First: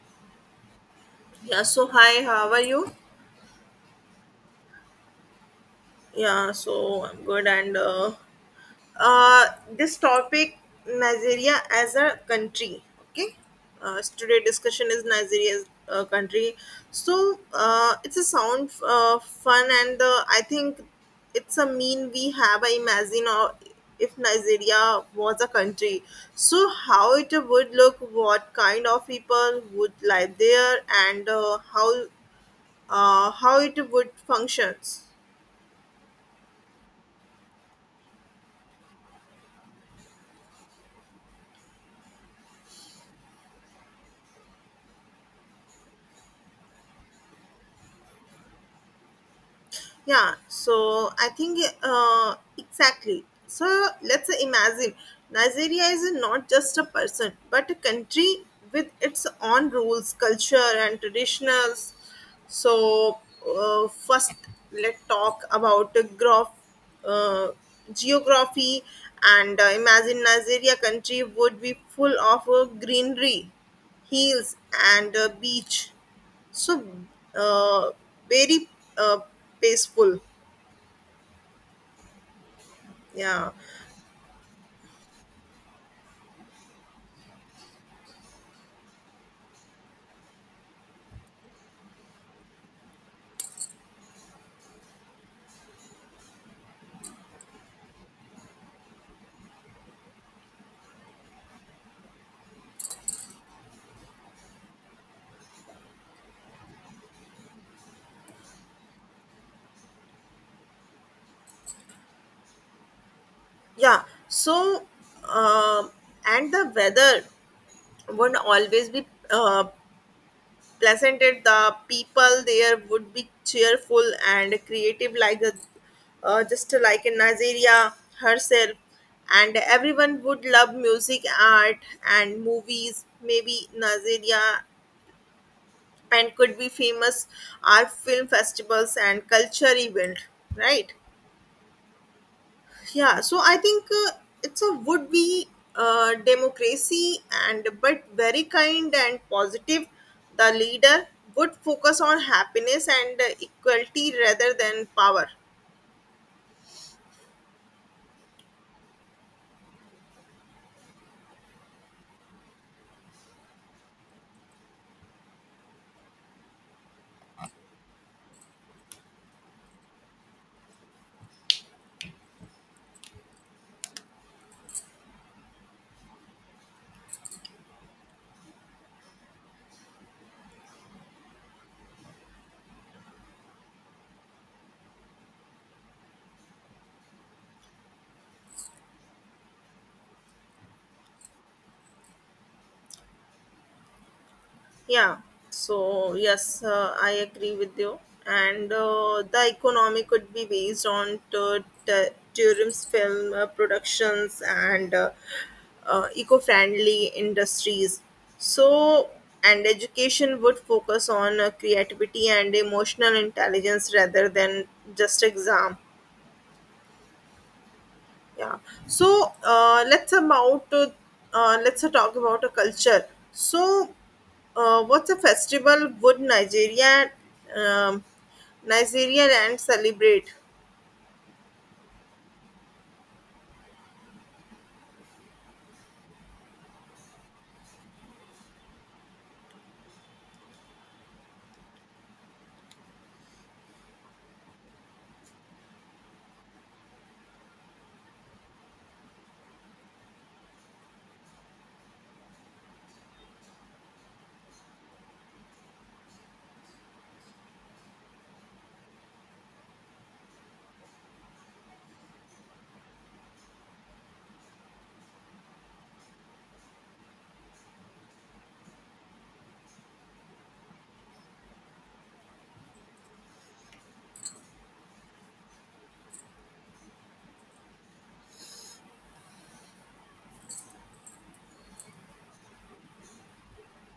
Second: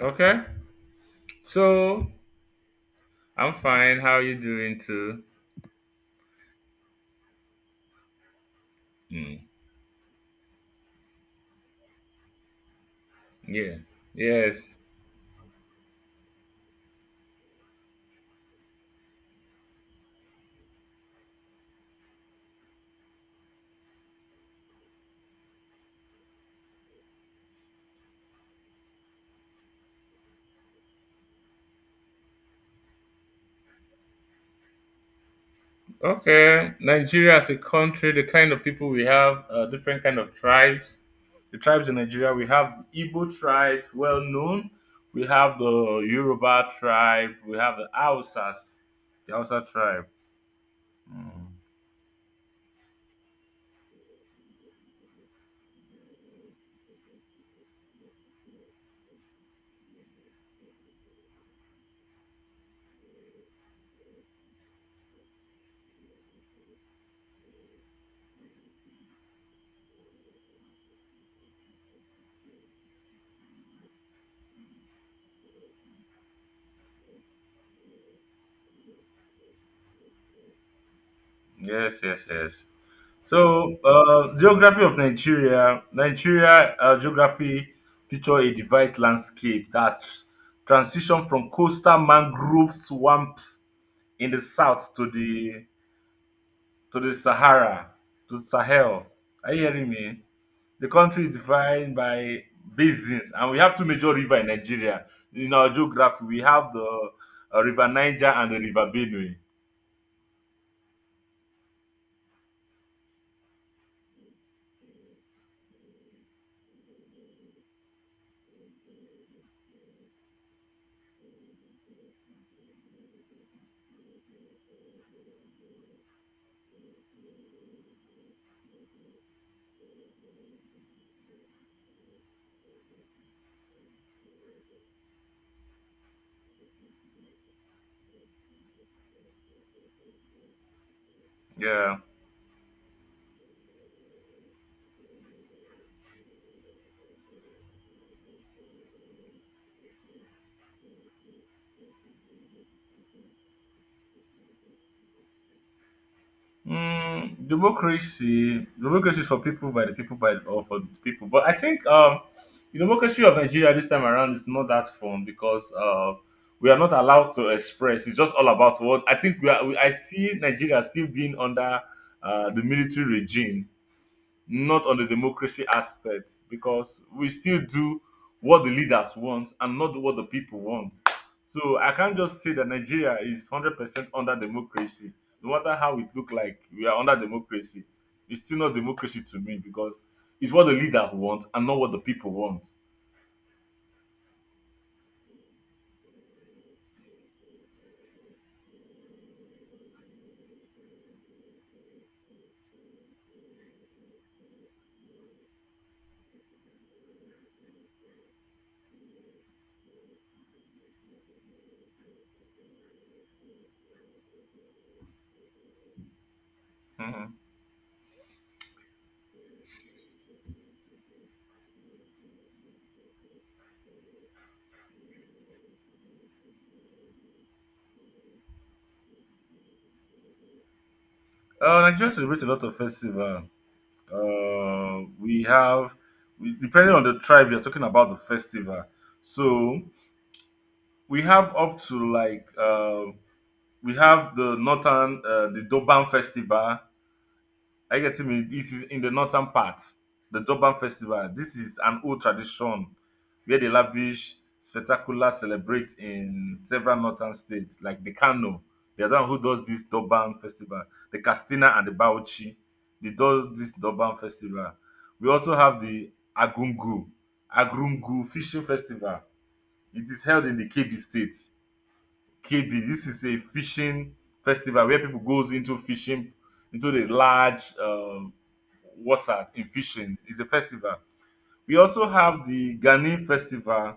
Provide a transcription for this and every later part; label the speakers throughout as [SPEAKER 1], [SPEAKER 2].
[SPEAKER 1] Okay.
[SPEAKER 2] Yeah, so
[SPEAKER 1] So
[SPEAKER 2] hi, how are you?
[SPEAKER 1] I'm fine. How you doing too?
[SPEAKER 2] Yeah, so I'm good. And
[SPEAKER 1] Mm,
[SPEAKER 2] uh, this topic, Nigeria as a country, okay?
[SPEAKER 1] yeah.
[SPEAKER 2] So today
[SPEAKER 1] Yes.
[SPEAKER 2] discussion is Nigeria as a country. So it's a sound fun, and I think it's a mean we have. I imagine if Nigeria was a country, so how it would look, what kind of people would live there, and how it would functions.
[SPEAKER 1] Okay. Nigeria as a country, the kind of people we have, different kind of tribes. The tribes in Nigeria, we have the Igbo tribe, well known. We have the Yoruba tribe. We have the Hausas, the Hausa tribe.
[SPEAKER 2] yeah so i
[SPEAKER 1] Mm.
[SPEAKER 2] think uh, exactly, so let's imagine Nigeria is not just a person but a country with its own rules, culture and traditions. So first, let's talk about the graph uh, geography. And imagine Nigeria country would be full of greenery, hills and beach. So uh, very uh, peaceful.
[SPEAKER 1] Yes, yes, yes.
[SPEAKER 2] Yeah.
[SPEAKER 1] So, geography of Nigeria. Nigeria geography feature a devised landscape that transition from coastal mangrove swamps in the south to the Sahara to Sahel. Are you hearing me? The country is defined by basins, and we have two major rivers in Nigeria. In our geography, we have the River Niger and the River Benue.
[SPEAKER 2] Yeah so um and the weather would always be uh, pleasant, and the people there would be cheerful and creative, like a, just like in Nigeria herself. And everyone would love music, art and movies. Maybe Nigeria and could be famous art film festivals and culture event, right?
[SPEAKER 1] Yeah.
[SPEAKER 2] Yeah, so I think it's a would be democracy and but very kind and positive. The leader would focus on happiness and equality rather than power.
[SPEAKER 1] Mm, democracy, democracy is for people by the people by or for the people. But I think the democracy of Nigeria this time around is not that fun because we are not allowed to express. It's just all about what I think we are. We, I see Nigeria still being under the military regime, not on the democracy aspects because we still do what the leaders want and not what the people want. So I can't just say that Nigeria is 100% under democracy. No matter how it look like, we are under democracy. It's still not democracy to me because it's what the leader wants and not what the people want.
[SPEAKER 2] Yeah, so yes, I agree with you. And the economy could be based on tourism's film productions and eco friendly industries. So, and education would focus on creativity and emotional intelligence rather than just exam.
[SPEAKER 1] Mhm.
[SPEAKER 2] Yeah so uh, let's about to uh, let's talk about a culture. So what's a festival would Nigeria um, Nigeria and celebrate?
[SPEAKER 1] Nigeria celebrates a lot of festival. Uh, we have, Depending on the tribe, you're talking about the festival. So we have up to like we have the northern the Doban festival. I get me. This is in the northern part. The Doban festival. This is an old tradition where the lavish spectacular celebrates in several northern states like the Kano. The other one who does this Doban festival, the Castina and the Bauchi, they do this Doban festival. We also have the Agungu, Agungu fishing festival. It is held in the KB state. KB, this is a fishing festival where people goes into fishing into the large water in fishing. It's a festival. We also have the Ghanaian festival.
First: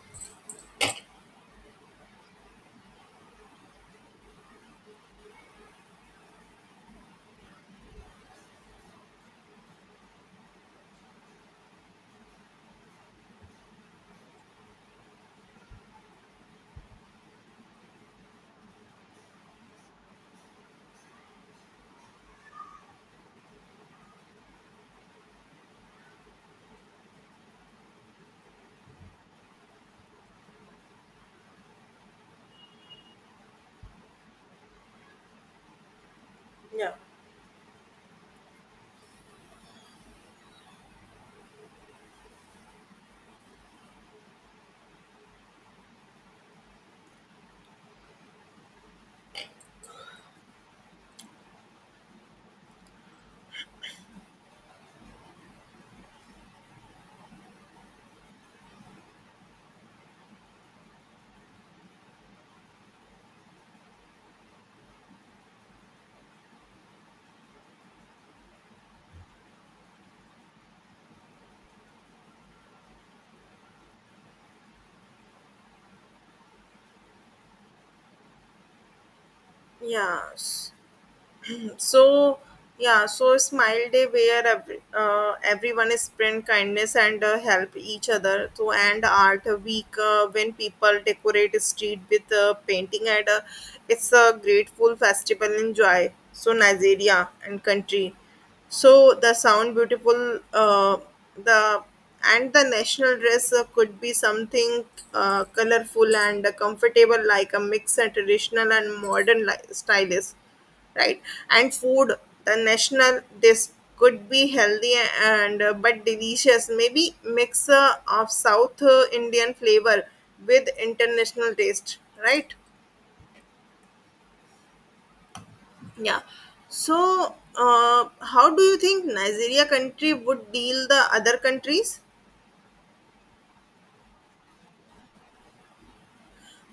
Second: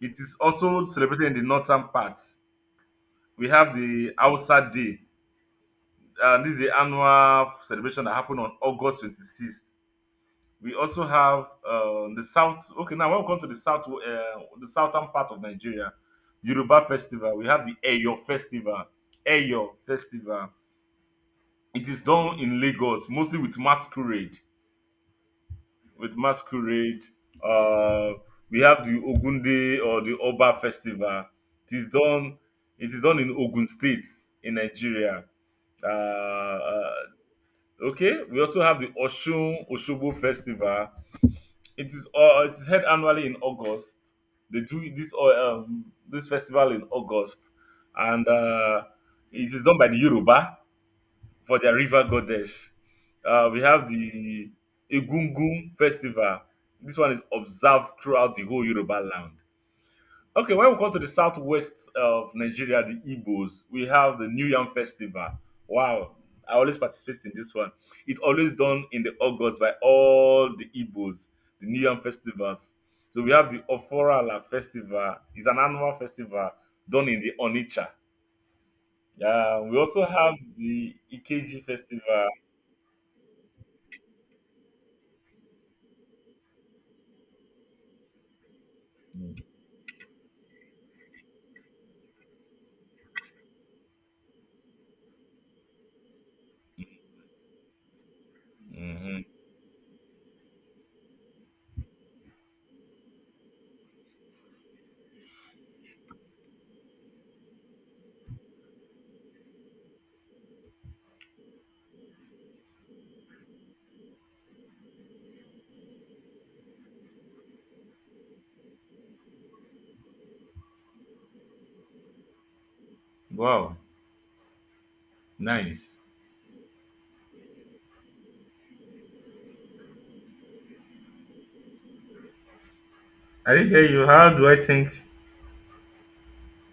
[SPEAKER 1] It is also celebrated in the northern part. We have the Hausa Day. This is the annual celebration that happened on August 26th. We also have the south. Okay, now when we come to the south, the southern part of Nigeria, Yoruba festival. We have the Eyo festival. Eyo Festival, it is done in Lagos, mostly with masquerade. With masquerade, uh, we have the Ogunde or the Oba Festival. It is done. It is done in Ogun State in Nigeria. Uh, uh,
[SPEAKER 2] Yeah.
[SPEAKER 1] okay, we also have the Oshun Oshobo Festival. It is held annually in August. They do this this festival in August, and it is done by the Yoruba for their river goddess. We have the Egungun festival. This one is observed throughout the whole Yoruba land. Okay, when we come to the southwest of Nigeria, the Igbos, we have the New Yam Festival. Wow, I always participate in this one. It always done in the August by all the Igbos, the New Yam Festivals. So we have the Oforala Festival. It's an annual festival done in the Onitsha. Yeah, we also
[SPEAKER 2] yeah
[SPEAKER 1] have the Ikeji Festival.
[SPEAKER 2] so yeah so smile day where every, everyone is spread kindness and help each other. So and art week when people decorate street with painting and it's a grateful festival in joy. So Nigeria and country, so
[SPEAKER 1] Hmm.
[SPEAKER 2] the sound beautiful. The And the national dress could be something colorful and comfortable, like a mix of traditional and modern stylist, right? And food, the national this could be healthy and but delicious, maybe mixer of south Indian flavor with international taste, right?
[SPEAKER 1] Wow, nice.
[SPEAKER 2] Yeah so uh, how do you think Nigeria country would deal the other countries?
[SPEAKER 1] I did hear you. How do I think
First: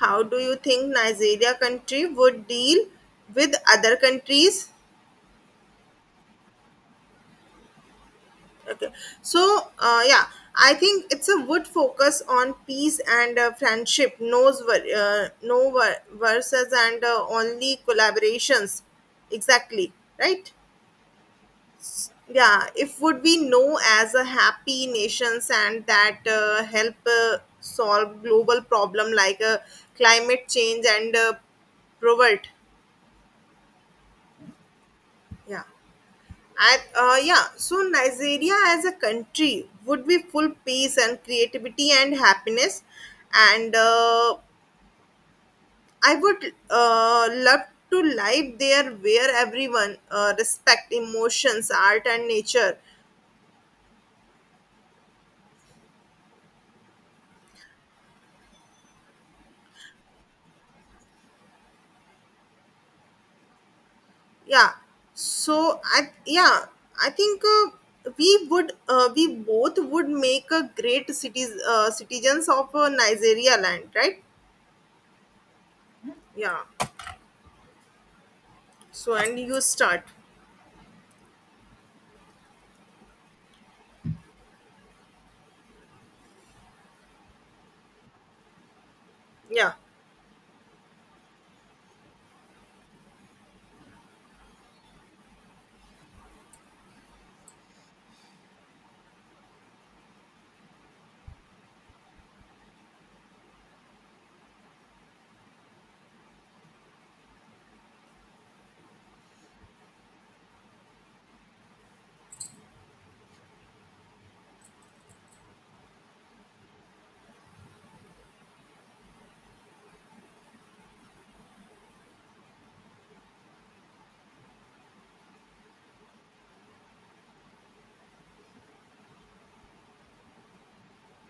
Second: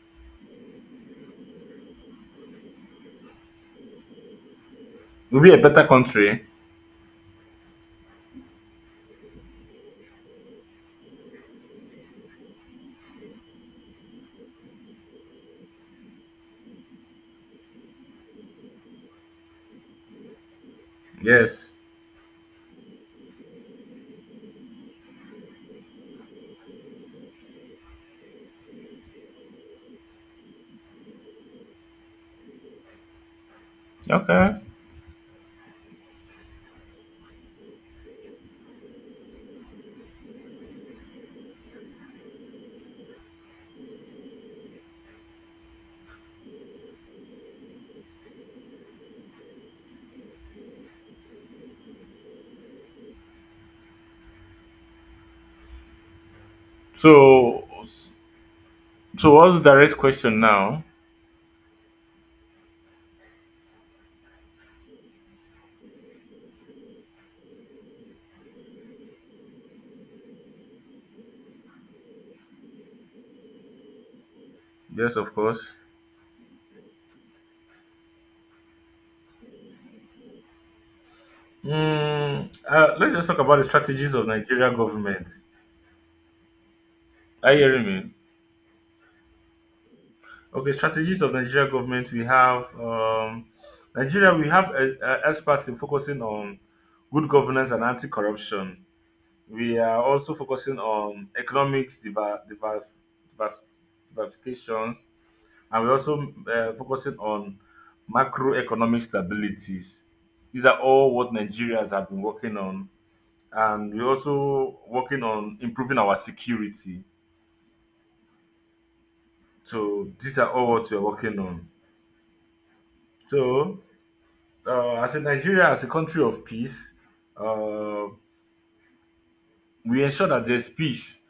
[SPEAKER 2] How do you think Nigeria country would deal with other countries?
[SPEAKER 1] we'll be a better country?
[SPEAKER 2] So, yeah, I think it's a would focus on peace and friendship, knows no verses and only collaborations. Exactly, right?
[SPEAKER 1] Yes.
[SPEAKER 2] Yeah, if would be know as a happy nations and that help solve global problem like climate change and poverty.
[SPEAKER 1] Okay.
[SPEAKER 2] Yeah. And yeah, so Nigeria as a country would be full peace and creativity and happiness. And I would love to live there where everyone respect emotions, art, and nature.
[SPEAKER 1] So, so what's the direct question now?
[SPEAKER 2] Yeah. So I think we would we both would make a great cities citizens of Nigeria land, right?
[SPEAKER 1] Yes, of course.
[SPEAKER 2] Yeah. So and you start.
[SPEAKER 1] Mm, let's just talk about the strategies of Nigeria government. Are you hearing me?
[SPEAKER 2] Yeah.
[SPEAKER 1] Okay, strategies of Nigeria government. We have Nigeria. We have experts in focusing on good governance and anti-corruption. We are also focusing on economics diver, diversifications, and we're also focusing on macroeconomic stabilities. These are all what Nigerians have been working on, and we're also working on improving our security. So these are all what we're working on. So as a Nigeria, as a country of peace, uh, we ensure that there's peace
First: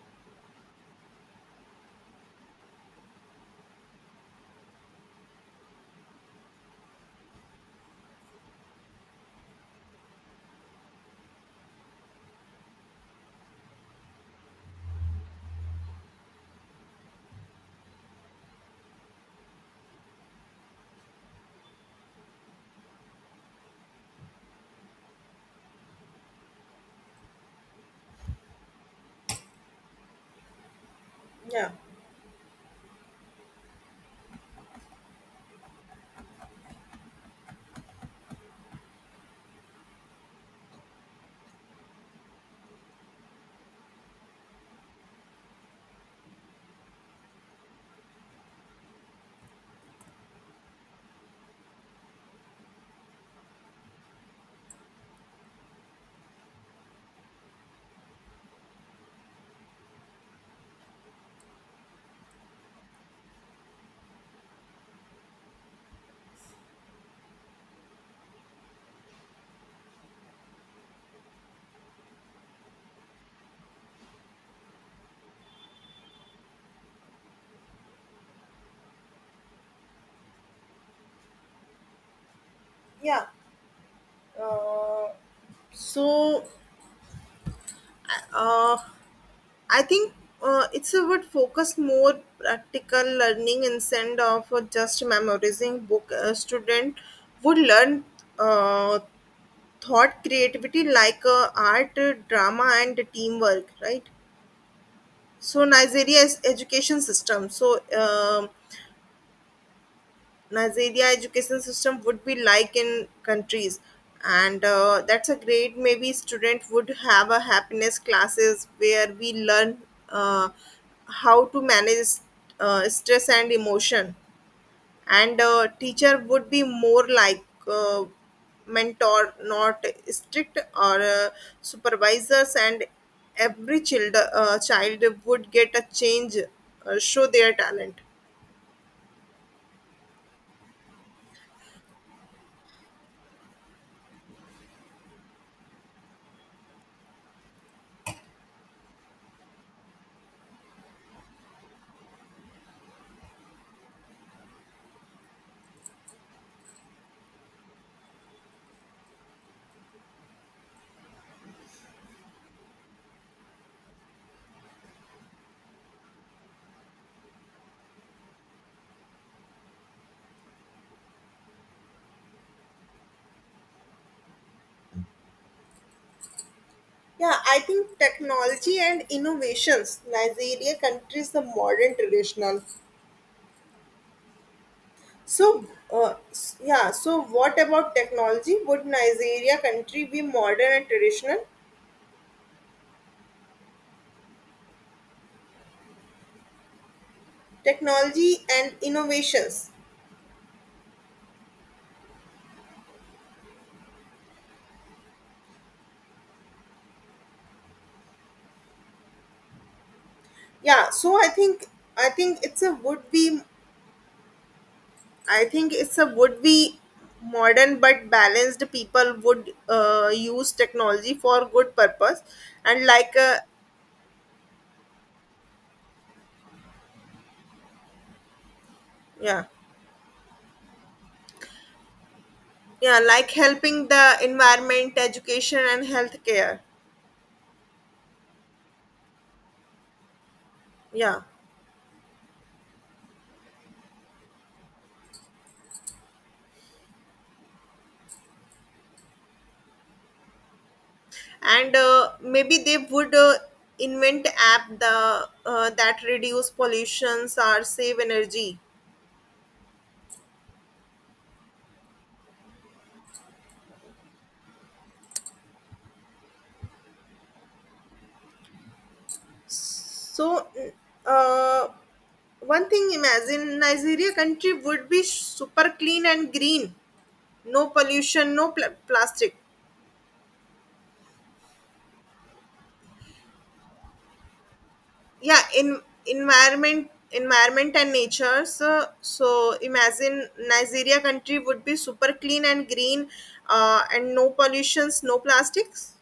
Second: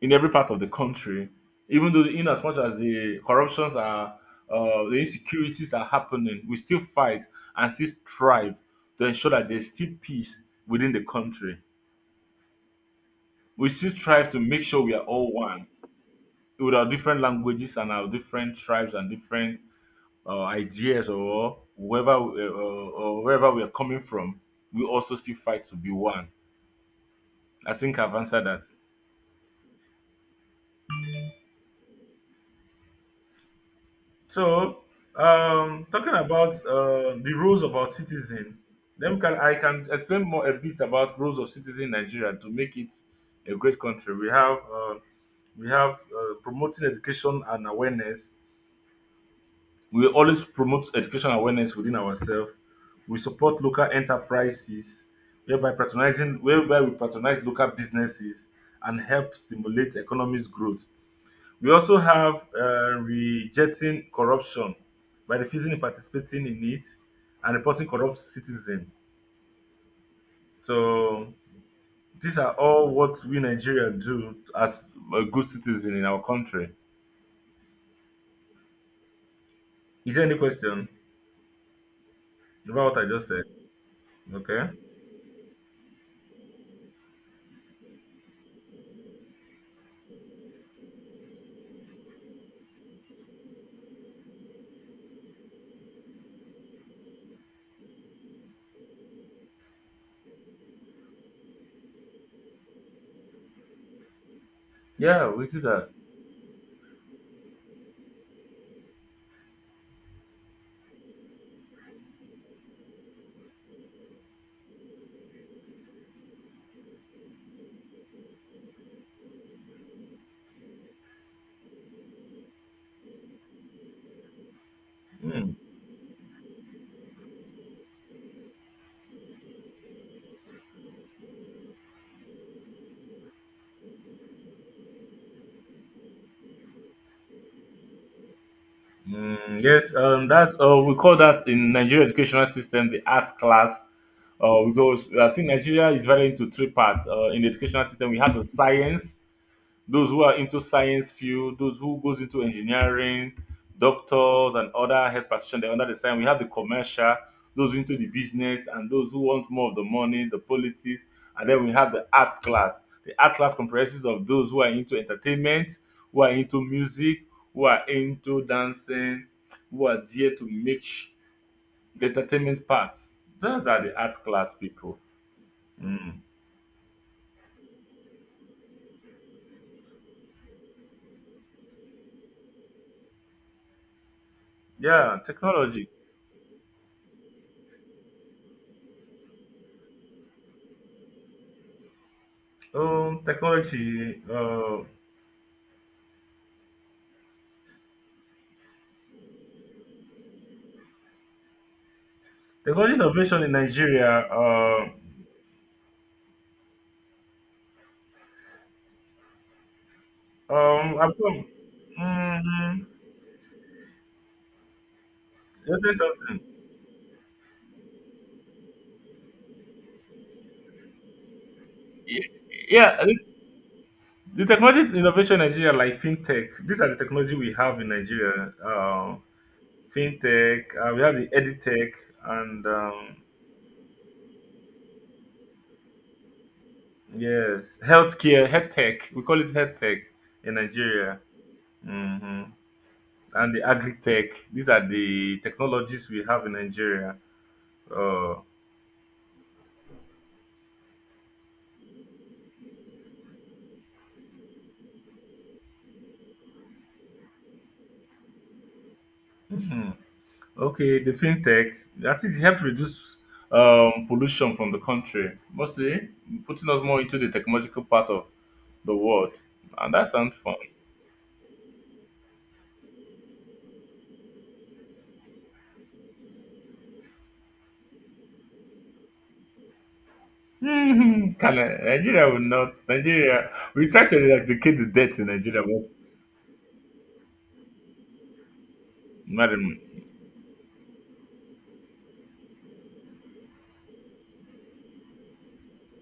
[SPEAKER 1] in every part of the country, even though in as much as the corruptions are the insecurities are happening, we still fight and still strive to ensure that there's still peace within the country. We still strive to make sure we are all one with our different languages and our different tribes and different ideas or whoever or wherever we are coming from. We also still fight to be one. I think I've answered that.
[SPEAKER 2] Yeah.
[SPEAKER 1] So, talking about the roles of our citizen, then can I can explain more a bit about roles of citizen in Nigeria to make it a great country. We have promoting education and awareness. We always promote education awareness within ourselves. We support local enterprises, whereby we patronize local businesses and help stimulate economic growth. We also have rejecting corruption by refusing to participating in it and reporting corrupt citizen. So these are all what we Nigeria do as a good citizen in our country. Is there any question about what I
[SPEAKER 2] Yeah.
[SPEAKER 1] just said? Okay.
[SPEAKER 2] Uh, so uh, I think it's a would focus more practical learning instead of just memorizing book. A student would learn uh, thought creativity like art, drama, and teamwork, right?
[SPEAKER 1] Yeah, we do
[SPEAKER 2] So
[SPEAKER 1] that.
[SPEAKER 2] Nigeria's education system. So. Nigeria education system would be like in countries and that's a great. Maybe student would have a happiness classes where we learn uh, how to manage stress and emotion, and
[SPEAKER 1] Mm.
[SPEAKER 2] teacher would be more like uh, mentor, not strict or supervisors. And every child would get a change show their talent.
[SPEAKER 1] Mm, yes, that's we call that in Nigeria educational system the art class. Because I think Nigeria is divided into three parts. In the educational system, we have the science, those who are into science field, those who goes into engineering, doctors and other health practitioners they're under the sign. We have the commercial, those into the business, and those who want more of the money, the politics, and then we have the arts class. The art class comprises of those who are into entertainment, who are into music, who are into dancing, who are there to make the entertainment part. Those are the art class people. Mm.
[SPEAKER 2] Yeah, I think technology and innovations, Nigeria country is the modern traditional.
[SPEAKER 1] Yeah,
[SPEAKER 2] So,
[SPEAKER 1] technology.
[SPEAKER 2] yeah. So, what about technology? Would Nigeria country be modern and traditional?
[SPEAKER 1] Technology.
[SPEAKER 2] Technology and innovations.
[SPEAKER 1] Technology innovation in Nigeria,
[SPEAKER 2] Yeah.
[SPEAKER 1] I've come,
[SPEAKER 2] I think it's a
[SPEAKER 1] mm,
[SPEAKER 2] would be. I think
[SPEAKER 1] you say
[SPEAKER 2] it's a
[SPEAKER 1] something.
[SPEAKER 2] would be modern but balanced. People would use technology for good purpose
[SPEAKER 1] Ye-
[SPEAKER 2] and
[SPEAKER 1] Yeah,
[SPEAKER 2] like
[SPEAKER 1] the technology innovation in Nigeria, like fintech, these are the technology we have in Nigeria.
[SPEAKER 2] yeah.
[SPEAKER 1] Fintech, we have the editech, and
[SPEAKER 2] Yeah, like helping the environment, education and healthcare.
[SPEAKER 1] yes, healthcare, health tech. We call it health tech in Nigeria.
[SPEAKER 2] Yeah.
[SPEAKER 1] Hmm. And the agri tech. These are the technologies we have in Nigeria. Uh,
[SPEAKER 2] And maybe they would invent app the that reduce pollutions or save energy.
[SPEAKER 1] mhm. Okay, the fintech that is helped reduce pollution from the country, mostly putting us more into the technological part of the world, and that sounds
[SPEAKER 2] So
[SPEAKER 1] fun.
[SPEAKER 2] uh, one thing, imagine Nigeria country would be super clean and green, no pollution, no plastic.
[SPEAKER 1] Hmm, Nigeria will not. Nigeria, we try to eradicate the debt in
[SPEAKER 2] Yeah.
[SPEAKER 1] Nigeria,
[SPEAKER 2] in
[SPEAKER 1] but
[SPEAKER 2] environment environment and nature. So, so
[SPEAKER 1] madam,
[SPEAKER 2] imagine Nigeria country would be super clean and green, and no pollutions, no plastics.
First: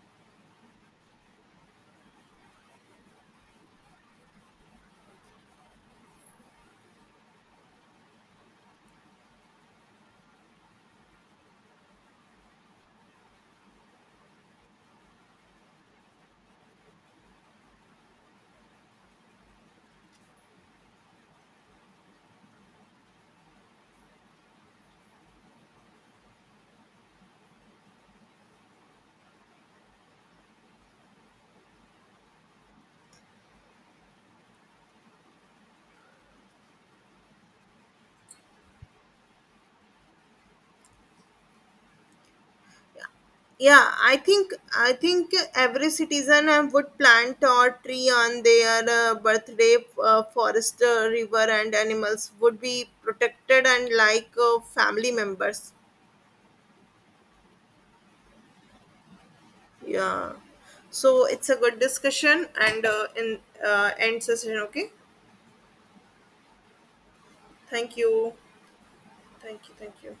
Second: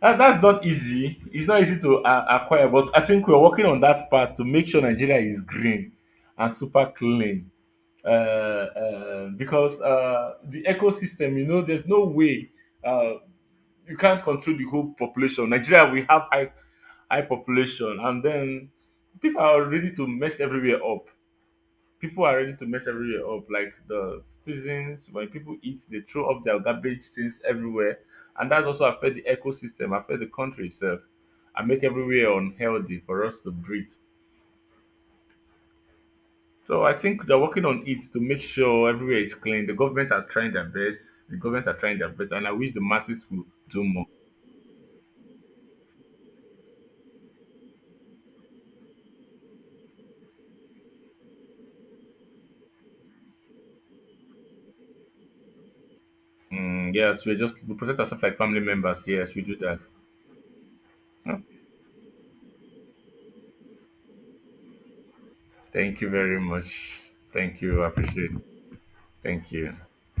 [SPEAKER 1] that's not easy. It's not easy to acquire, but I think we're working on that part to make sure Nigeria is green and super clean. Because the ecosystem, you know, there's no way. uh, you can't control the whole population. Nigeria, we have high population, and then people are ready to mess everywhere up. People are ready to mess everywhere up. Like the citizens, when people eat, they throw up their garbage things everywhere, and that's also affect the ecosystem, affect the country itself, and make everywhere unhealthy for us to breathe. So I think they're working on it to make sure everywhere is clean. The government are trying their best. The government are trying their best, and I wish the masses will do
[SPEAKER 2] yeah
[SPEAKER 1] more.
[SPEAKER 2] i think i think every citizen would plant or tree on their birthday. Forest, river and animals would be protected and like family members.
[SPEAKER 1] Mm, yes, we protect ourselves like family members. Yes, we do that.
[SPEAKER 2] Yeah, so
[SPEAKER 1] Mm.
[SPEAKER 2] it's a good discussion and in end session, okay?
[SPEAKER 1] Thank you very much. Thank you. I
[SPEAKER 2] Thank
[SPEAKER 1] appreciate
[SPEAKER 2] you.
[SPEAKER 1] it. Thank
[SPEAKER 2] Thank you.
[SPEAKER 1] you.
[SPEAKER 2] Thank you.